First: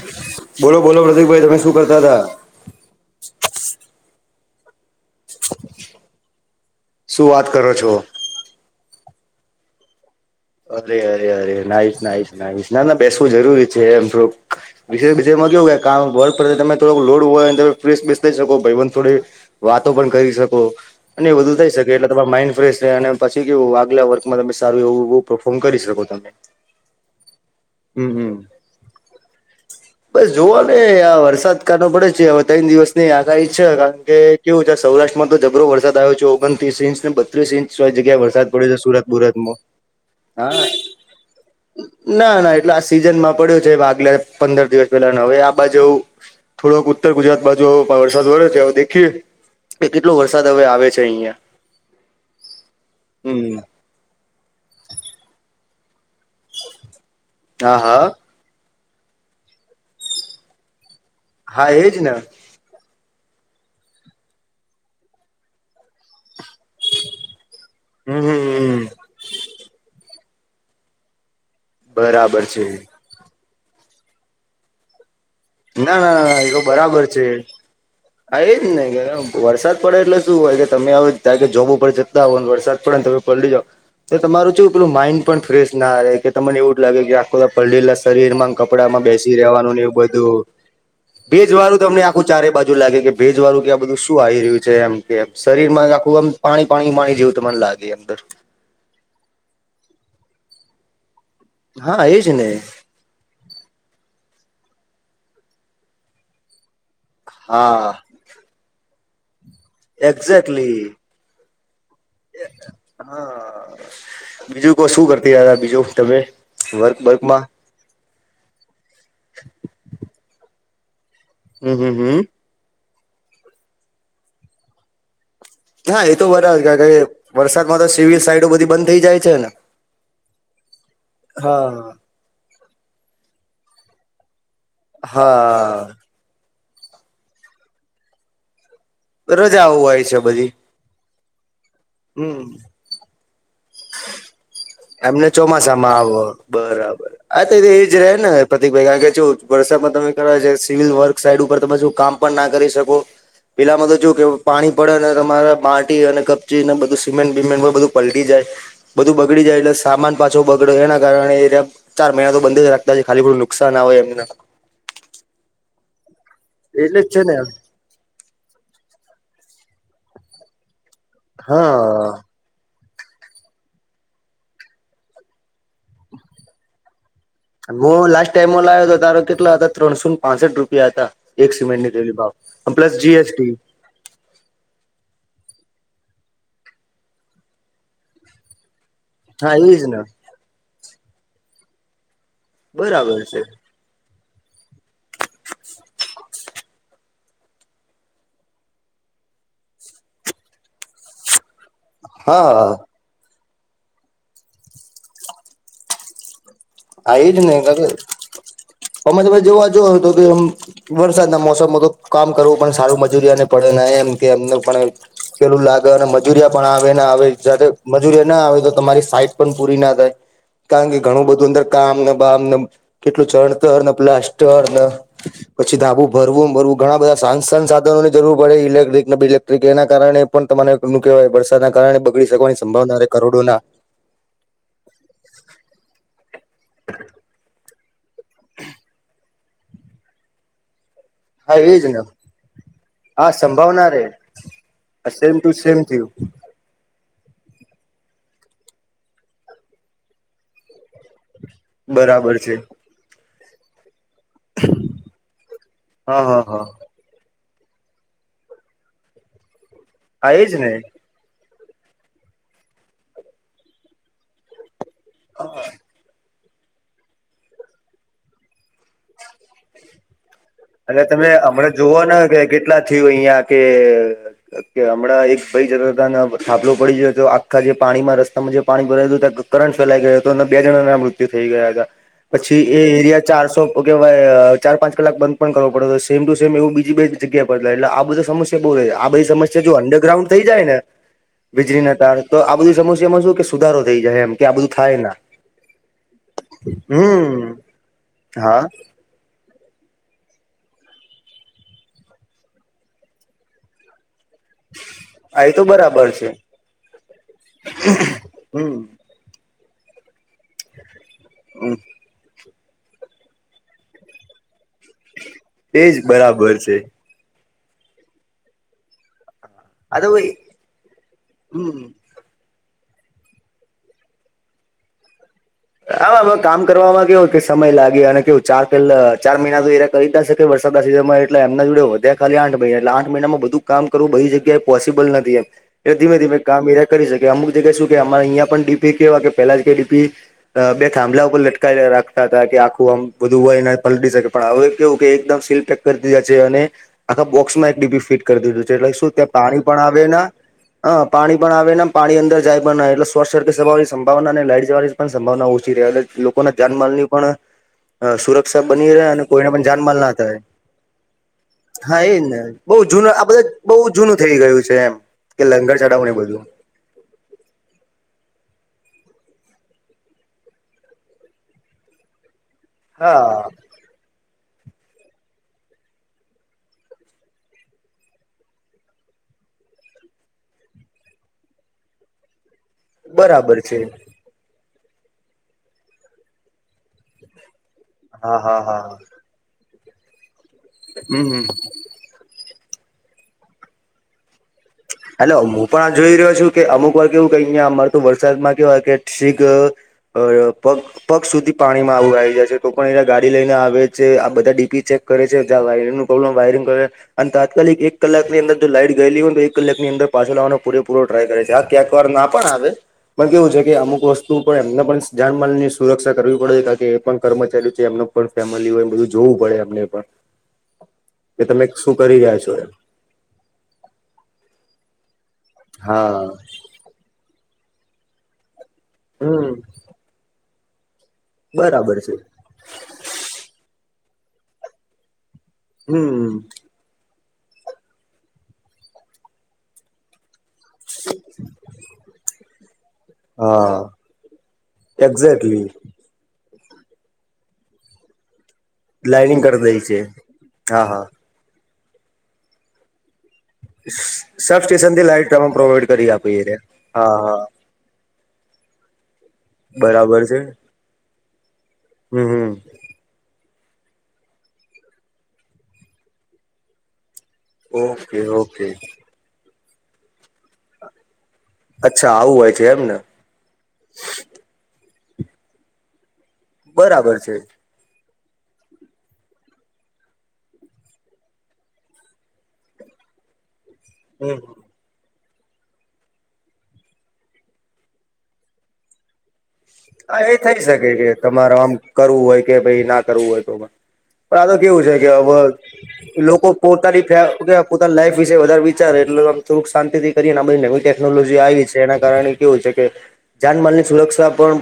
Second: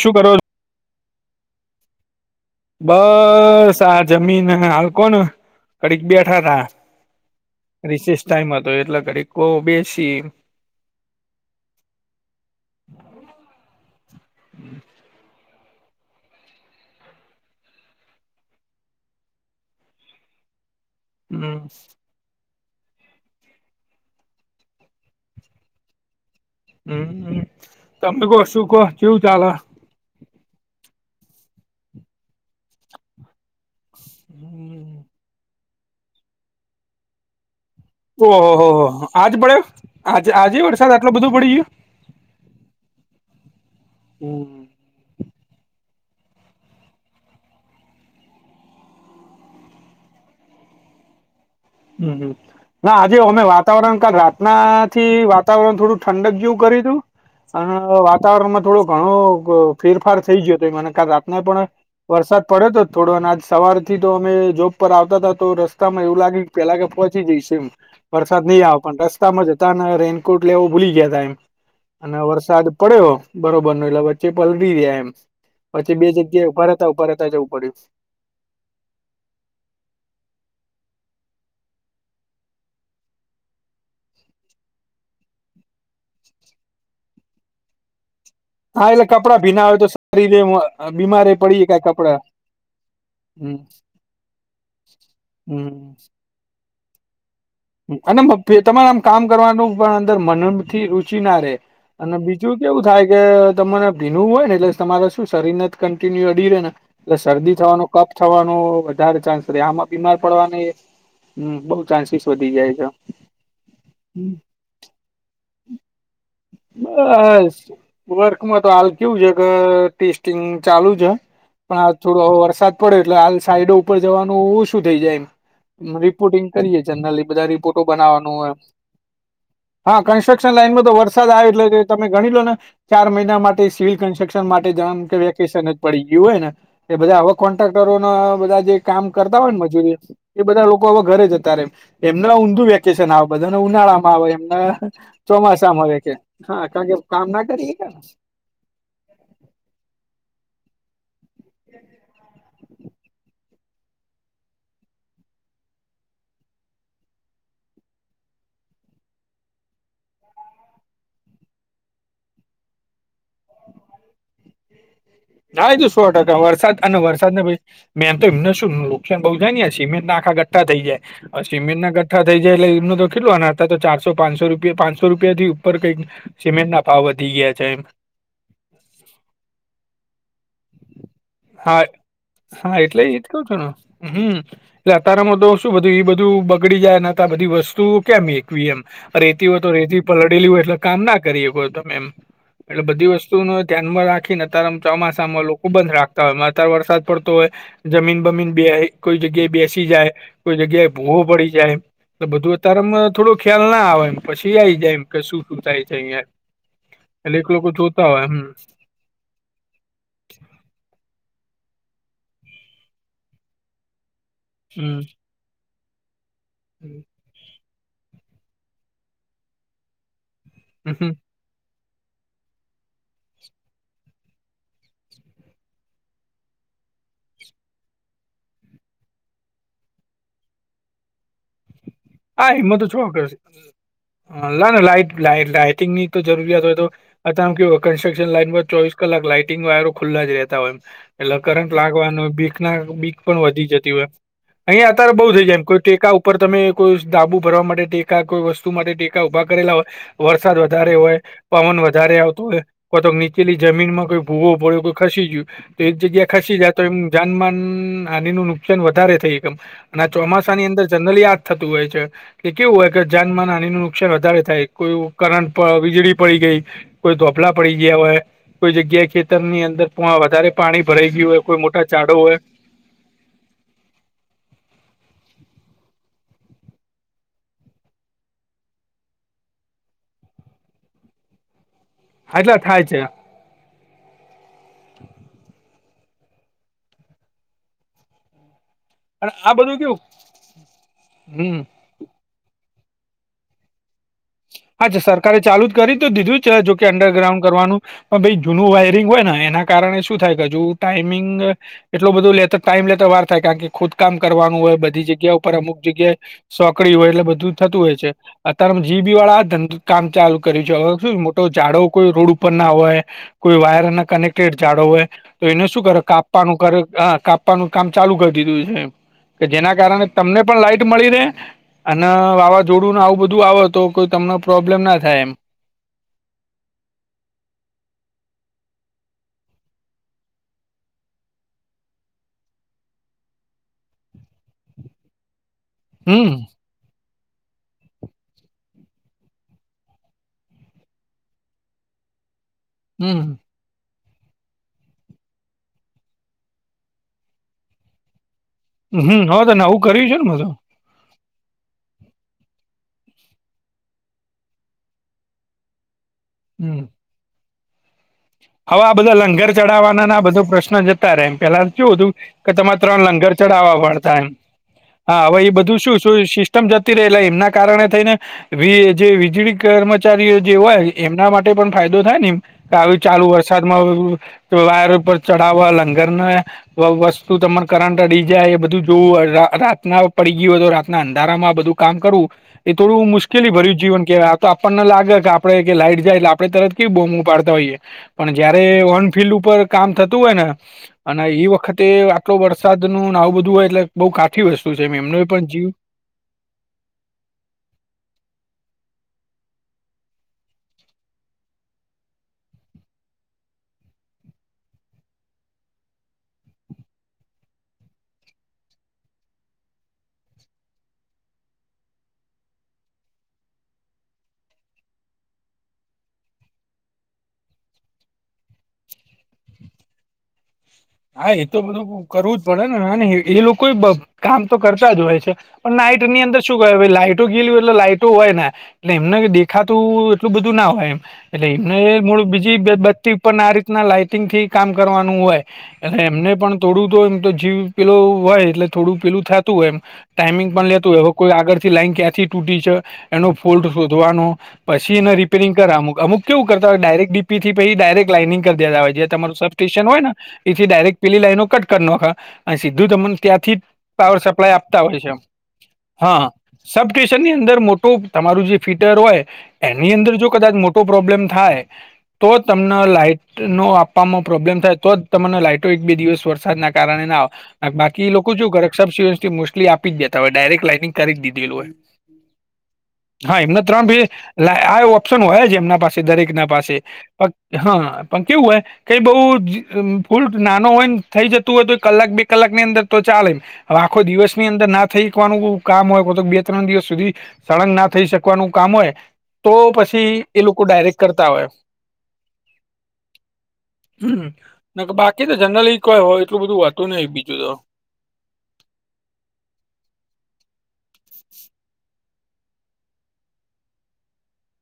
શું કરો બોલો બોલો પ્રતિકભાઈ તમે શું કરતા હતા? બસ આ જમીન અને હાલ કોણ કડીક બેઠા તા શું વાત કરો છો રીસેસ ટાઈમ હતો એટલા કરી કો બેસી અરે અરે અરે નાઈશ નાઈશ નાઈશ ના ના બેસવું જરૂરી છે એમ તો [unintelligible] બીજમાં કેવું કામ [unintelligible] તમે થોડો લોડ હોય તમે ફ બેસ થઈ શકો ભાઈ થોડી વાતો પણ કરી શકો. અને એધું હમ થઈ શકે એટલે તમારા માઈન્ડ ફ્રેશ રહે અને પછી કેવું આગલા વર્કમાંમે સું એવું પર્ફોર્મ કરી શકો તમે. હમ હમ તમે કો હમ શું કો કેવું ચાલે? બસ જુવો ને આ વરસાદ કાટો પડે છે હવે ત્રણ દિવસ ની આગાહી છે કારણ કેવું છે સૌરાષ્ટ્રમાં તો જબરો વરસાદ આવ્યો છે ઓગણત્રીસ ઇંચ ને બ ત્રીસ ઇંચ જગ્યા વરસાદ ઓહો પડ્યો છે સુરત આજ બરતમાં પડ્યો આજે આજે હા. વરસાદ આટલો બધો પડી ગયો ના ના એટલે આ સિઝન માં પડ્યો છે આગલે હમ પંદર દિવસ પેલા ના હવે આ બાજુ થોડોક ઉત્તર ગુજરાત બાજુ વરસાદ વડ્યો છે દેખીએ કે કેટલો વરસાદ હવે આવે છે અહિયાં. હમ ના આજે અમે હમ વાતાવરણ કાલ રાતના થી વાતાવરણ થોડું ઠંડક જેવું કર્યું તું હા અને હા વાતાવરણમાં થોડો ઘણો ફેરફાર થઈ ગયો હતો [unintelligible] ને પણ હા એજ ને વરસાદ પડ્યો તો થોડો અને આજ સવાર થી તો અમે જોબ પર આવતા હતા તો રસ્તા માં એવું લાગ્યું પેલા કે પહોંચી જઈશ એમ હમ વરસાદ નહીં હમ આવે પણ રસ્તામાં જતાને રેનકોટ લેવો ભૂલી ગયા તા એમ અને બરાબર છે વરસાદ પડ્યો બરોબર ન એટલે વચ્ચે પલળી રહયા એમ ના પછી બે ના ના એ જગ્યાએ તો ઉભા રહેતા બરાબર ઉભા છે રહેતા જવું પડ્યું હા એ જ ને કે વરસાદ પડે એટલે શું હોય કે તમે હવે ત્યા જોબું પડે જતા હો ને વરસાદ પડે ને તમે પલળી જાઓ તમારું શું પેલું માઈન્ડ પણ ફ્રેશ ના રહે કે તમને એવું જ લાગે કે આખો પળેલા શરીર માં કપડામાં બેસી રહેેવાનું ને એવું બધું હ બીમા ભેજવાળું તમને આખું ચારે બાજુ લાગે કે હમ ભેજવાળું કે આ બધું શું આવી રહ્યું છે એમ કે શરીર હમ માં જ આખું આમ પાણી પાણી પાણી જેવું તમારે લાગ અને તમારે આમ કામ કરવાનું પણ અંદર મનથી રુચિ ના રે હા અને એજ ને બીજું કેવું થાય કે તમને ભીનું હોય ને એટલે તમારે શું શરીર ને જ કન્ટિન્યુ અડી રહે ને એટલે શરદી થવાનો હા કપ થવાનો વધારે ચાન્સ રહે આમાં બીમાર પડવાની એક્ઝેક્ટલી હ બહુ ચાન્સીસ વધી જાય છે હા બીજું કો શું કરતી [unintelligible] બીજું તમે વર્ક વર્કમાં બસ વર્કમાં તો હાલ કેવું છે કે ટેસ્ટિંગ ચાલુ છે હમ પણ હમ આ હમ થોડો વરસાદ પડે એટલે હાલ સાઈડો ઉપર જવાનું શું થઈ જાય એમ હા એ તો રિપોર્ટિંગ બરાબર કારણ કરીએ. કે જનરલ એ બધા વરસાદમાં રિપોર્ટો તો સિવિલ બનાવાનું સાઈડો હોય, બધી બંધ થઈ જાય છે ને હા કન્સ્ટ્રક્શન લાઈનમાં તો વરસાદ આવે એટલે હા તમે ગણી લો ને ચાર મહિના માટે સિવિલ કન્સ્ટ્રક્શન માટે જ કે વેકેશન જ પડી હા ગિયું. એવું હોય ને કે બધા આવા કોન્ટ્રાક્ટરો ના બધા જે કામ કરતા હોય ને રજાઓ મજૂરીયા છે એ બધી બધા લોકો હવે ઘરે જતા ર એમના હમ ઊંધું વ્યક્તિ છે ને આ બધા ને ઉનાળામાં આવે એમના એમને ચોમાસામાં આવો વેકેશન હા કારણ કે કામ ના કરીએ હકે. પ્રતકભાઈ કારણ કે વરસાદમા તમે કરવા જાય સિવલ વર્ક સાઈડ ઉપર તો પાછુ કામ પણ ના કરી શકો. પેલામાં તો જો કેવું પાણી પડે તમારા માટી અને કપચી ને બધું સીમેન્ટ બીમેન્ટ બધું પલટી જાય. બધું બગડી જાય એટલે સામાન પાછો બગડે એના કારણે ચાર મહિના તો બંધ જ રાખ બા ખાલી ખુટું નુકશાન આવે એમને. આ તો સો ટકા વરસાદ અને એટલે જ છે વરસાદ ને પછી મેમ તો એમને શ નુકસાન બઉુ જાય ને આ સિમેન્ટ ના આખા ગઠ્ઠા થઈાય સિમેન્ટ નાના હા ગઠ્ઠા થઈ જાય એટલે એમનો તો કેટલું ના હતા તો ચારસો પાંસો રિયા પાંચસો રૂપિયા થી ઉપર કંઈક સિમેન્ટ ના ભાવ વધી ગયા છે. એમ હ લાસ્ટ ટાઈમ લાવ્યો હતો તારો કેટલા હતા ત્રણ શું પાસઠ રૂપિયા હતા એક હા સીમેન્ટ ની દેલી ભાવ હા પ્લસ એટલે એ જ કઉ જીએસટી છું ને હમ એટલે અતારામાં તો શું બધું એ બધું બગડી જાયને બધી વસ્તુ કેમ મેક મ રેતી હા હોય તો એજ ને રેતી પલડેલી હોય એટલે કામ ના કરીએ કો તમે એમ. એટલે બધી બરાબર છે. વસ્તુ ન ધ્યાનમાં રાખીને તારમ ચોમાસ લોકો બંધ રાખતા હોય અતારે વરસાદ પડતો હોય, જમીન બમીન બે કોઈ જગ્યાએ બેસી જાય કોઈ જગ્યાએ ભૂવો પડી જાય. હા બધું અત્યારેમાં થોડો ખ્યાલ ના આવેમ પછી આઈ જાય એમ કે શું શું થાય જાય અ. આ એજ એટલે એક ને લોકો જોતા હોય એમ. અમે તમે જોવા જ તો કે વરસાદના મોસમમાં તો કામ કરવું પણ સારું મજૂરીને પડે એમ કે એમને પણ હમ પેલું લાગે અને મજુરીયા પણ આવે ને આવે જ જ્યારે મજુરિયા ના આવે તો તમારી સાઈટ પણ પૂરી ના થાય. કારણ કે હમ ઘણું બધું અંદર કામ ના બામ કેટલું ચળતર, પ્લાસ્ટર પછી ધાબું ભરવું ભરવું ઘણા બધા સાન સાધનો ની જરૂર પડે ઇલેક્ટ્રિકને બિલેક તો કે એના કારણે પણ તમારે કેહેવાય વરસાદના કારણે બગડી શકવાની સંભાવના ર કરોડોના હ ના ના લાાઈટ લ લાાઈટિંગની તો જરૂરિયાત હોય તો અત કેવું કન્સ્ટ્રક્શન લાઈનમાં ચોવીસ કલાક લાઈટિંગ વાયરો ખુલ્લા જ રહેતા હોય એટલે હા કરંટ એજ ને લાગવાનુંય બીખ ના બીખ હા પણ વધી સંભાવના જતી રે હોય. અહીંયા અત્યારે બુ સેમ થઇ ટુ જાય એમ સેમ કોઈ ટેકા થયું ઉપર તમે કોઈ ડાબુ ભરવા માટે ટેકા કોઈ વસ્તુ માટે ટેકા ઉભા કરેલા હોય વરસાદ વધારે હોય. પવન વધારે બરાબર આવતો છે હોય તો નીચેલી જમીનમાં કોઈ ભૂવોડ્યો કો ખસી ગયું તો એક હા જગ્યા હા ખસી હા જાય તો એમ જાન માનહાની નું નુકસાન વધારે થઈ હકે આ હા એજ ચોમાસાની ને અંદર જનરલી આ થતું હોય છે કે કેવું હોય કે જાનમાનહાની નું નુકસાન વધારે થાય. કોઈ કરંટ પર વીજળી પડી ગઈ. કોઈ ધોપલા પડી ગયા હોય કોઈ જગ્યાએ ખેતર ની અંદર વધારે પાણી અને ભરાઈ તમે ગયું હોય કોઈ હમણાં મોટા જોવો ને ઝાડો કે હોય. કેટલા થયું અહિયાં કે કે હમણાં એક ભાઈ જતા હતા થાબલો પડી જયો તો આખા જે પાણીમાં રસ્તામાં જે પાણી ભરાયલું ત્યા કરંટ ફેલાઈ ગયો હતો અને બે જણ ના મૃત્યુ થઈ ગયા હતા. આટલા પછી થાય એ છે એરિયા ચારસો ઓ કેવાય ચાર પાંચ કલાક બંધ પણ કરવો પડતો હતો સેમ ટુ સેમ એવ બીજી બે જગ્યા પર હતા એટલે આ બધા સમસ્યા બહુ રેય. આ બધી અને સમસ્યા જો બધું કેવું અંડરગ્રાઉન્ડ થઈ જાય ને હમ વીજળી ના તાર તો આ બધી સમસ્યામાં શું કે સુધારો થઈ જાય એમ. કે આ બધું હા થાય ના સરકારે ચાલુ જ કરી તો દીધું જોકે અંડરગ્રાઉન્ડ હમ કરવાનું પણ પઈ હા જૂનું હોય એના કારણે શું થાય ટાઈમિંગ એટ લો બધું ટાઈમ લેતા વાર થાય કારણ કે ખોદકામ કરવાનું હોય બધી જગ્યા આ એ ઉપર તો અમુક બરાબર જગ્યાએ છે સોકડી હોય એટલે બધું થતું હોય છે હમ અત્યારે જીવ બી વાળા ધંધ કામ ચાલુ કર્યું છે હવે શું મોટો હમ ઝાડો કોઈ રોડ ઉપર ના હોય કોઈ વાયર ના કનેક્ટ કે જાડો હોય તો એને શું એજ કરે બરાબર કાપવાનું છે કરે કાપવાનું કામ ચાલુ કરી દીધું છે. એમ કે જેના આ કારણે તો ભાઈ તમને પણ લાઈટ મળી રહે હમ અને વાવાઝોડું ને આવું બધું આવે તો કોઈ તમને પ્રોબ્લેમ ના થાય એમ હામાં કામ કરવામાં કેવુંય કે સમય લાગે અને કેવું ચાર પલા ચાર મહિના તો એનો કહી દા શ કે વરસાદના સિઝનમાં એટ એમના જોડ વધ્યા ખાલી આઠ મહિના એટલે આઠ મહિનામાં બધું કામ કરું બધી જગ્યાએ પોસિબલ નથી એમ એટલે ધીમે હમ ધીમે કામ એજા કરી શકે અમુક જગ્યા શું કે અમારે અહીંયા પણ ડીપી કેવા કે પેલા જ કે ડીપી બે ખાભલા ઉપર લટકાવી રાખતા હતા કે આખું આમ હમ બધું હોય એને પલટી શકે. પણ હવે કેવું કે એકદમ સીલ પેક કરી દીધા છે અને આખા બોક્સમાં એક ડીપી ફીટ કરી દીધો છે. એટલે શું હમ ત્યાં હવે તો પાણી નવું પણ આવે કર્યું છે ને ના બધું હ પાણી પણ આવે નેમ પાણી અંદર જાય પણ એટલે શોર્ટ સર્કટ જવાની સંભાવના ન લાઈટ જવાની પણ સં ઓછી લોકોના હમ જાનમાલની પણ સુરત હવે આ બધા લંગર ચડાવવાના ના બધો પ્રશ્ન જતા રહે એમ પેલા કેવુ હા હતું. એજ ને બઉ તમારે ત્રણ જૂનું આ લંગર બધા બહુ ચઢાવવા પડતા જૂનું એમ થઈ ગયું છે એમ હા હવે કે એ લંગર બધું શું ચડાવું શું ને બધું સિસ્ટમ જ રહેલા એમના કારણે થઈને વી જે વીજળી કર્મચારીઓ જે હોય એમના માટે પણ ફાયદો થાય નેમ હા ચાલુ વરસાદમાં વાયર ઉપર ચડાવવા લંગરને વસ્તુ તમાને કરંટ અડી જાય એ બધું જોવું રાતના પડી ગયું હોય તો રાતના અંધારામાં બધું કામ કરવું એ થોડું મુશ્કેલી બરાબર ભર્યું છે જીવન કેવા તો આપણને લાગે કે આપડે કે લાઈટ જાય એટલે આપણે તરત કેવી બોમ ઉપડતા હોઈએ પણ હા હા જયારે હા ઓ ફિલ્ડ ઉપર કામ થતું હોય ને હમ અને હમ એ વખત તે આટલો વરસાદ ન નાવ બધું હોય એટલે બઉ કા ઠી વસ્તુ છે. એમનો હલો હું જીવ પણ જોઈ રહ્યો છું કે અમુક વાર કેવું કઈ અયા અમાર તો વરસાદમાં કેવાય કે શીક અરે પગ. પગ સુધી પાણીમાં આવું આવી જાય છે તો પણ એના ગાડી લઈને આવે છે આ બધા ડીપી છે. કરે છે જ વાયરિંગ નો પ્રોબ્મ વાયરિંગ કરે અને તાત્કાલિક એક કલાકની અંદર જો લાઈટ ગયેલી હોય તો. કલાકની અંદર પાછો લાવવાનો પૂરેપૂરો ટ્રાય કરે છે આ ક્યાંક વાર ના પણ આવે. પણ કેવું છે કે અમુક વસ્તુ પણ એમને પણ જાનમાલ ની સુરક્ષા કરવી પડે છે કારણ કે એ પણ કર્મચારી છે એમનો. ફેમિલી હોય બધું જોવું પડે અમને પણ. હા કે એ તો તમે શું બધું કરી રહ્યા કરવું જ છો પડે એમ ને એ લોકો કામ તો કરતા જ હોય છે. પણ નાઇટ ની હા અંદર શું કહે લાઈટો ગેલી હો એટલે લાઈટો હોય ને એટલે એમને હમ દેખાતું એટલું બધું. ના હોય એમ એટલે બરાબર એમને છે મ બીજું. બતી ઉપર આ રીતના લાઈટિંગ થી કામ કરવાનું હોય એટ હમ એમને પણ. થોડું તો એમ તો જીવ પેલું હોય એટલે થોડું પેલું થતું હોય એમ. ટાઈમિંગ પણ લેતું એવ કોઈ આગળ થી લાઈન ક્યાંથી તૂટી છે. એનો ફોલ્ટ હા શોધવાનો પછી એને રિપેરિંગ એક્ઝેક્ટલી કર અમુક અમુક કેવું કરતા હોય ડાયરેક ડીપી થી પછી ડાયરેક લાાઈનિંગ કરી દેતા હોય્યા તમારું લાઈનિંગ સબ કરી દઈ સ્ટેશન છે હોયને. હા ડાયરેક હા પેલી લાઈનો કટ કર ના અને સીધું ત. ત્યાંથી પાવર સપ્લાય સબ આપતા સ્ટેશન હોય થી છે લાઈટ તમે પ્રોવાઈડ કરી આપો હા એ રહ્યા. સબ હા સ્ટેશનની હા અંદર મોટું. તમારું જે ફીટર હોય એની અંદર બરાબર જો છે કદાચ મોટો પ્રોબ્લેમ થાય હમ તો હમ તમને લાઈટ. નો આપવામાં પ્રોબ્લેમ થાય તો જ તમને લાઈટો એક બે દિવસ વરસાદના કારણે ના આવે બાકી ઓકે લોકો શું ઓકે કરરેબ મોસ્ટલી આપી જ દેતા હોય ડાયરેક લાાઈનિંગ કરી અચ્છા આવું હોય છે એમને દીધેલુંય હા એમના ત્રણ બે લ આ ઓપ્શન હોય છે એમના પાસે દરેક ના પાસે બરાબર છે હા પણ કેવું હોય કઈ બઉ ઉલ નાનો હોય ને થઈ જતું હોય તો કલાક બે કલાક ની અંદર તો ચાલે આખો હમ દિવસની અંદર ના થઈ શવાનું કામ હોય બે ત્રણ દિવસ સુધી સળંગ ના થઈ શકવાનું કામ હોય તો પછી હા એ થઈ લોકો શકે ડાયરેક્ટ કે કરતા હોય તમારે આમ કરવું હોય કે ભ ના કરવું હોય તો હમ્મ. પણ આ કેવું છે કે બાકી તો જનરલી કોઈ હોય એટલું લોકો બધું હોતું નહિ બીજું તો પોતાની પોતાની લાઈફ વિશે વધારે વિચારે એટલે થોડુંક શાંતિથી કરીએને આ બધી નવી ટેકનોલોજી આવી છે એના કારણે કેવું છે કે જાનમાલની સુરક્ષા પણ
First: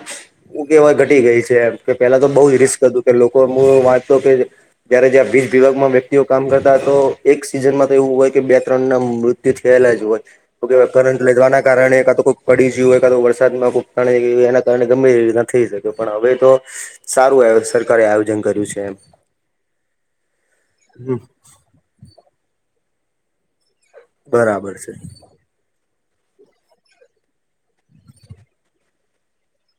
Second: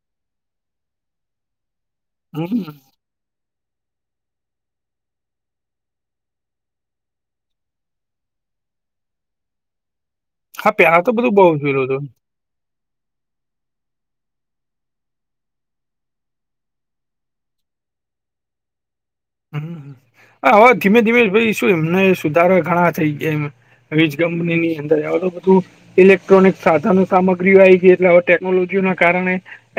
એ કેહેવાય ઘટી ગઈ છેમ કે પેલા તો બહુ જ હમ રિસ્ક હતું કે લોકો હ વાંચતો કે જયારે જ્યાં વીજ વિભાગમાં વ્યક્તિઓ કામ કરતા તો એક સિઝનમાં તો એવું હોય કે બે ત્રણ ના મૃત્ય થયેલા જ હોય તો હા પેલા કરટ બધું બહુ લેવાના જોયેલું હતું કારણે પડી ગયું હોય કા તો વરસાદમાં ખુબ તણે કાર ગંમેીર રીતના થઈ શકે પણ હવે તો સારું સરકારે આયોજન કર્યું છે એમ હ હવે ધીમે હમ ધીમે શું એમને સુધારા ઘણા થઈ ગયા એમ વીજ બરાબર કંપની છે અંદ ઇલેક્ટ્રોનિક સાધનનો સામગ્રી આવી ગઈ એટલે હવે ટેકનોલોજી ના કારણે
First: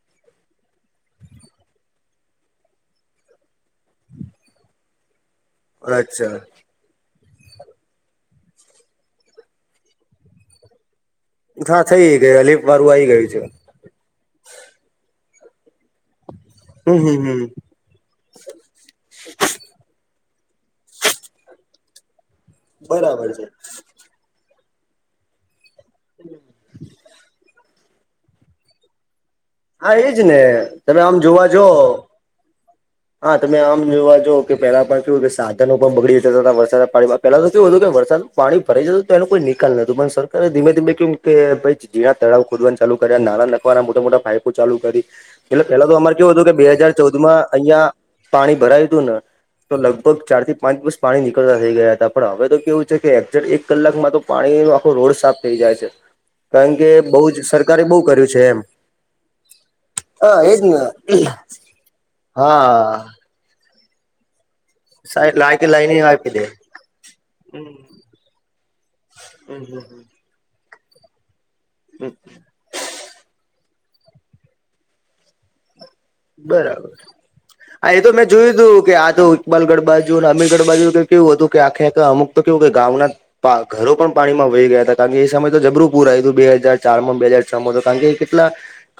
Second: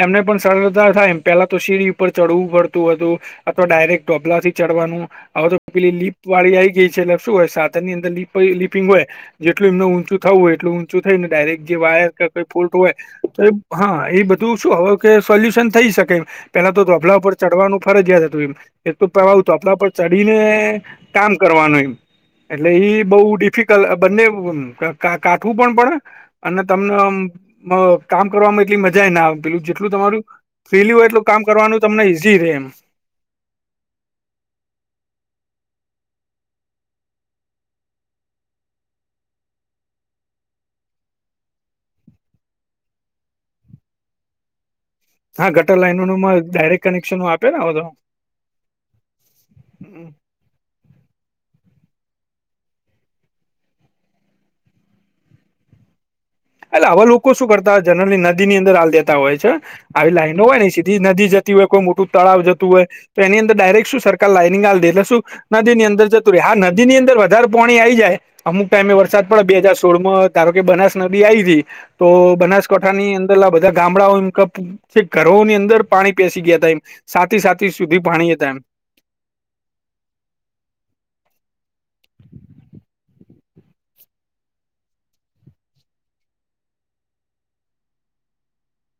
એમને પણ સરળતા થાય એમ પેલા તો શીરી ઉપર ચડવું પડતું હતું અથવા ડાયરેક્ટ ટબલા થી ચડવાનું હવે તો પેલી લીપ અચ્છા વાળી આઈ ગઈ છે એટલે શું હોય સા ની અર લીપિંગ હોય જેટલ એમનું ઊંચું થવું હોય એટલ થયને ડાયરેક્ટ જે હા થઈ વાયર ગઈ કોઈ અલીફ ફોલટ વારું હોય આવી તો ગયું છે એ હા એ બધું શું હવે કે સોલ્યુશન થઈ શકે પેલા તો હમ ધોભલા હમ ઉપર હમ ચડવાનું ફરજિયાત હતું એમ એક તો પવા આવ હત આપણા પર ચડીને કામ કરવાનું એમ એટલે ઈ બઉ બરાબર છે ડિફિકલ્ટ બંને કાઠવું પણ પડે અને તમને હ કામ કરવામાં એટલી મજાએ ના આવે પેલું જેટલું હા એજ તમારું ને ફ્રીલી તમે હોય આમ એટલું કામ જોવા જો કરવાનું તમને ઈઝી રહેે એમ હા તમે આમ જોવા જો કે પેલા પણ કેવુંય કે સાધનો પણ બગડી જતા હતા વરસદના પાણીમા પેલા તો કેયું હતું કેમ વરસાદ પાણી ભરાઈ જ તો એનો કોઈ નિકાલ નતું પણ સરકારે ધીમે ધીમે કે કે ભાઈ જીણા તળાવ ખોદવાનું ચાલુ કર્યા નાના મોટા મોટા પાઈપો ચાલુ કરી હા એટલે ગટર પેલા તો અમારે કેવું લાઈનોમાં હતું કે બે ડાયરેક્ટ હાજાર ચૌદ કનેક્શનો માં આપે ને હવે તો અહિયાં પાણી ભરાયું હતું ને તો લગભગ ચાર થી પાંચ વર્ષ પાણી નીકળતા થઈ ગયા હતા પણ હવે તો કેવું છે કે એક કલાકમાં તો પાણીનો આખો રોડ સાફ થઈ જાય છે કારણ એટલે કે આવા બહુ લોકો જ શું કરતા સરકારે બહુ જનરલી કર્યું છે નદીની એમ અંદર આલ દેતા હોય છે આવી હા લાઈનો હોય એજ ને સીધી નદી જતી હોય કોઈ મોટું તળાવ જતું હોય હા તો એની અંદર ડાયરેક્ટ શું સરકાર કે લાઈનિંગ આલદે એટલે શું લાઈક નદી ની લાઈને અંદર આપી જતું રહે દે હા નદી ની અંદર વધારે પાણી આવી જાય અમુક ટાઈમે વરસાદ પડે બે હજાર સોળમાં ત્યાર કે બનાસ નદી આવીથી તો બનાસ કાઠાની અંદર આ બધા ગામડાઓ એમ છે ઘરોની અંદર પાણી પેસી ગયા હતા એમ બરાબર છાતી છાતી હા એ સુધી મેં પાણી જ હતા જોયું એમ તું તો કે આ દોડ જૂનાગળ બાજુ અને આમેદગદ બાજુ તો કેવું હતું કે આખેખખાલા અમુક તો કેવું કે ઘઉંના ઘરો પણ પાણીમાં વહી ગયા હતા કારણ કે એ સમય તો જબરું પૂર આવયું હતું બે હાજાર ચાર માં બે હાજાર છ માં તો કારણ કે એ કેટલા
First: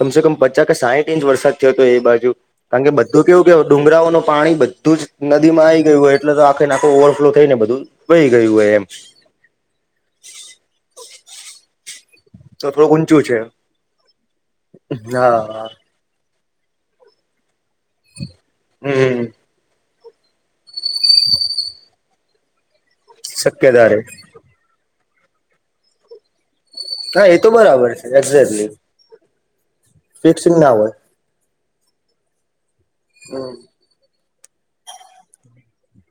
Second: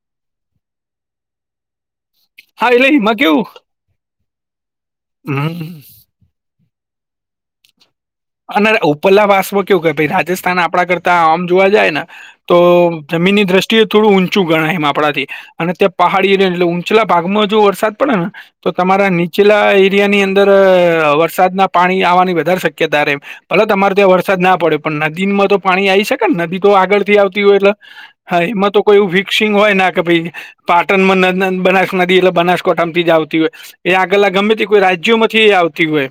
કમસે કમ પચાસ કે સાહીઠ ઇંચ વરસાદ થયો હતો એ બાજુ હા કારણ એટલે કે એમાં બધું કેવું કે હતું ડુંગરાઓનું પાણી બધું જ નદી માં કેવું આવી ગયું હોય એટલે તો આખે નાખો ઓવરફ્લો થઈ ને બધું વહી ગયું હોય અને એમ ઉપરલા વાસમાં કેવું કેાઈ રાજસ્થાન આપણા કરતા આમ જોવા જાય ને તો થોડુંક ઊંચું છે જમીનની દ્રષ્ટિએ થોડું ઊંચું ગણાય એમ આપણાથી હા અને પહાડી એરિયા એટલે ઊંચલા ભાગમાં જો વરસાદ પડે ને તો તમારા હમ નીચેલા એરિયાની અંદર ત્યારે વરસાદ ના પાણી આવાની વધારે શક્યતા રહે ભલે શક્યતા તમારે રે ત્યાં વર વરસાદ ના પડે પણ નદીમાં તો પાણી આવી શકે ને નદી તો આગળ થી હા એ આવતી તો હોય એટલે બરાબર છે હા એક્ઝેક્ટલી એમાં તો કોઈ એવું ફિક્સિંગ હોય ના કે ભાઈ ફિક્સિંગ ના હોય પાટણમાં બનાસ નદી એટલે બનાસકોઠામાંથી જ આવતી હોય એ આગલા ગમે તે કોઈ રાજ્યોમાંથી એ આવતી હોય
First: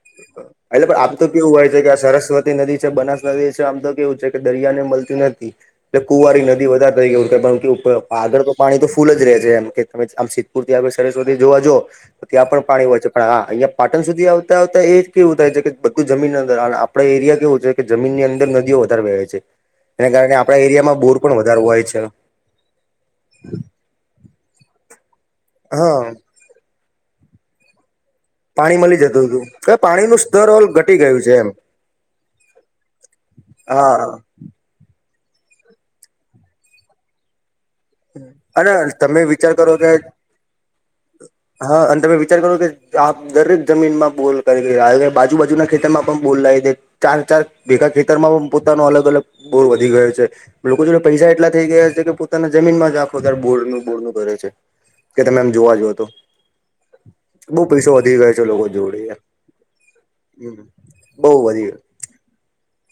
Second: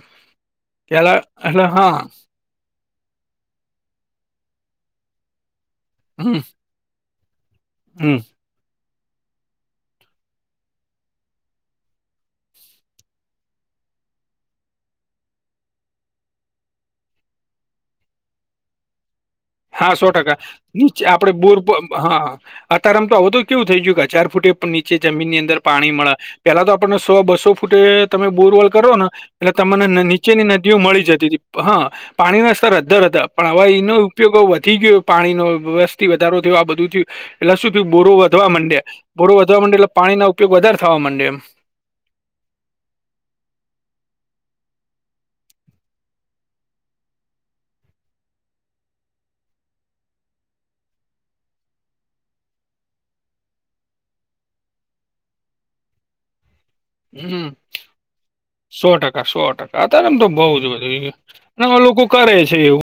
એટલે પણ આમ કેલા તો કેવું હોય છે કે આ સરસ્વતી નદી છે બનાસ નદી છે આમ તો કેવું છે કે દરિયા ને મળતી નથી એટલે હમ કુંવારી નદી વધારે થઈ કારણ કે હમ આગળ તો પાણી તો ફૂલ જ રહે છે એમ કે તમે આમ સિદ્ધપુર થી સરસ્વતી જોવા જો તો ત્યાં પણ પાણી હોય છે પણ હા અહિયાં પાટણ સુધી આવતા એ કેવું થાય છે કે બધું જમીનની અંદર આપડે એરિયા કેવું છે કે જમીનની અંદર નદીઓ વધારે વહે છે હા સો એના કારણે ટકા આપણા એરિયામાં નીચે બોર આપડે પણ વધારે હોય બોરપમ્પ છે હા અતારમ તો આવો તો કેવું થઈ ગયું કે ચાર ફૂટે નીચે જમીન ની અંદર પાણી હા મળ્યા પેલા તો આપણને સો બસો ફૂટે તમે બોરવોલ પાણી કરો મળી ને જતું હતું એટલે કે તમને પાણીનું નીચેની સ્તર ઓલ નદીઓ ઘટી મળી ગયું જતી છે હતી એમ હા પાણીના સ્તર અદ્ધર હતા પણ હવે હા એનું વધી ગયું પાણી નો વસ્તી વધારો થયો આ બધું થયું એટલે શું થયું બોરો વધવા અને માંડયા તમે બોરો વિચાર વધવા કરો માંડે કે એટલે પાણી ના ઉપયોગ વધારે થવા માંડે એમ હા અને તમે વિચાર કરો કે આપ દરેક જમીનમાં બોર કરી આજુ બાજુના ખેતરમાં પણ બોર લાવી દે ચાર ચાર ભેગા ખેતરમાં પણ પોતાનો અલગ અલગ બોર વધી ગયો છે લોકો જોડે પૈસા એટલા થઈ ગયા છે કે પોતાના જમીનમાં જ આખો દાડો બોળનું બોળનું કરે છે કે તમે એમ જોવા જાવ તો હમ બહુ પૈસો વધી ગયો છે લોકો સો જોડે ટકા સો ટકા અત્યારે એમ તો બઉ જ વધી ગયો બહુ વધી ગયો અને લોકો કરે છે એવું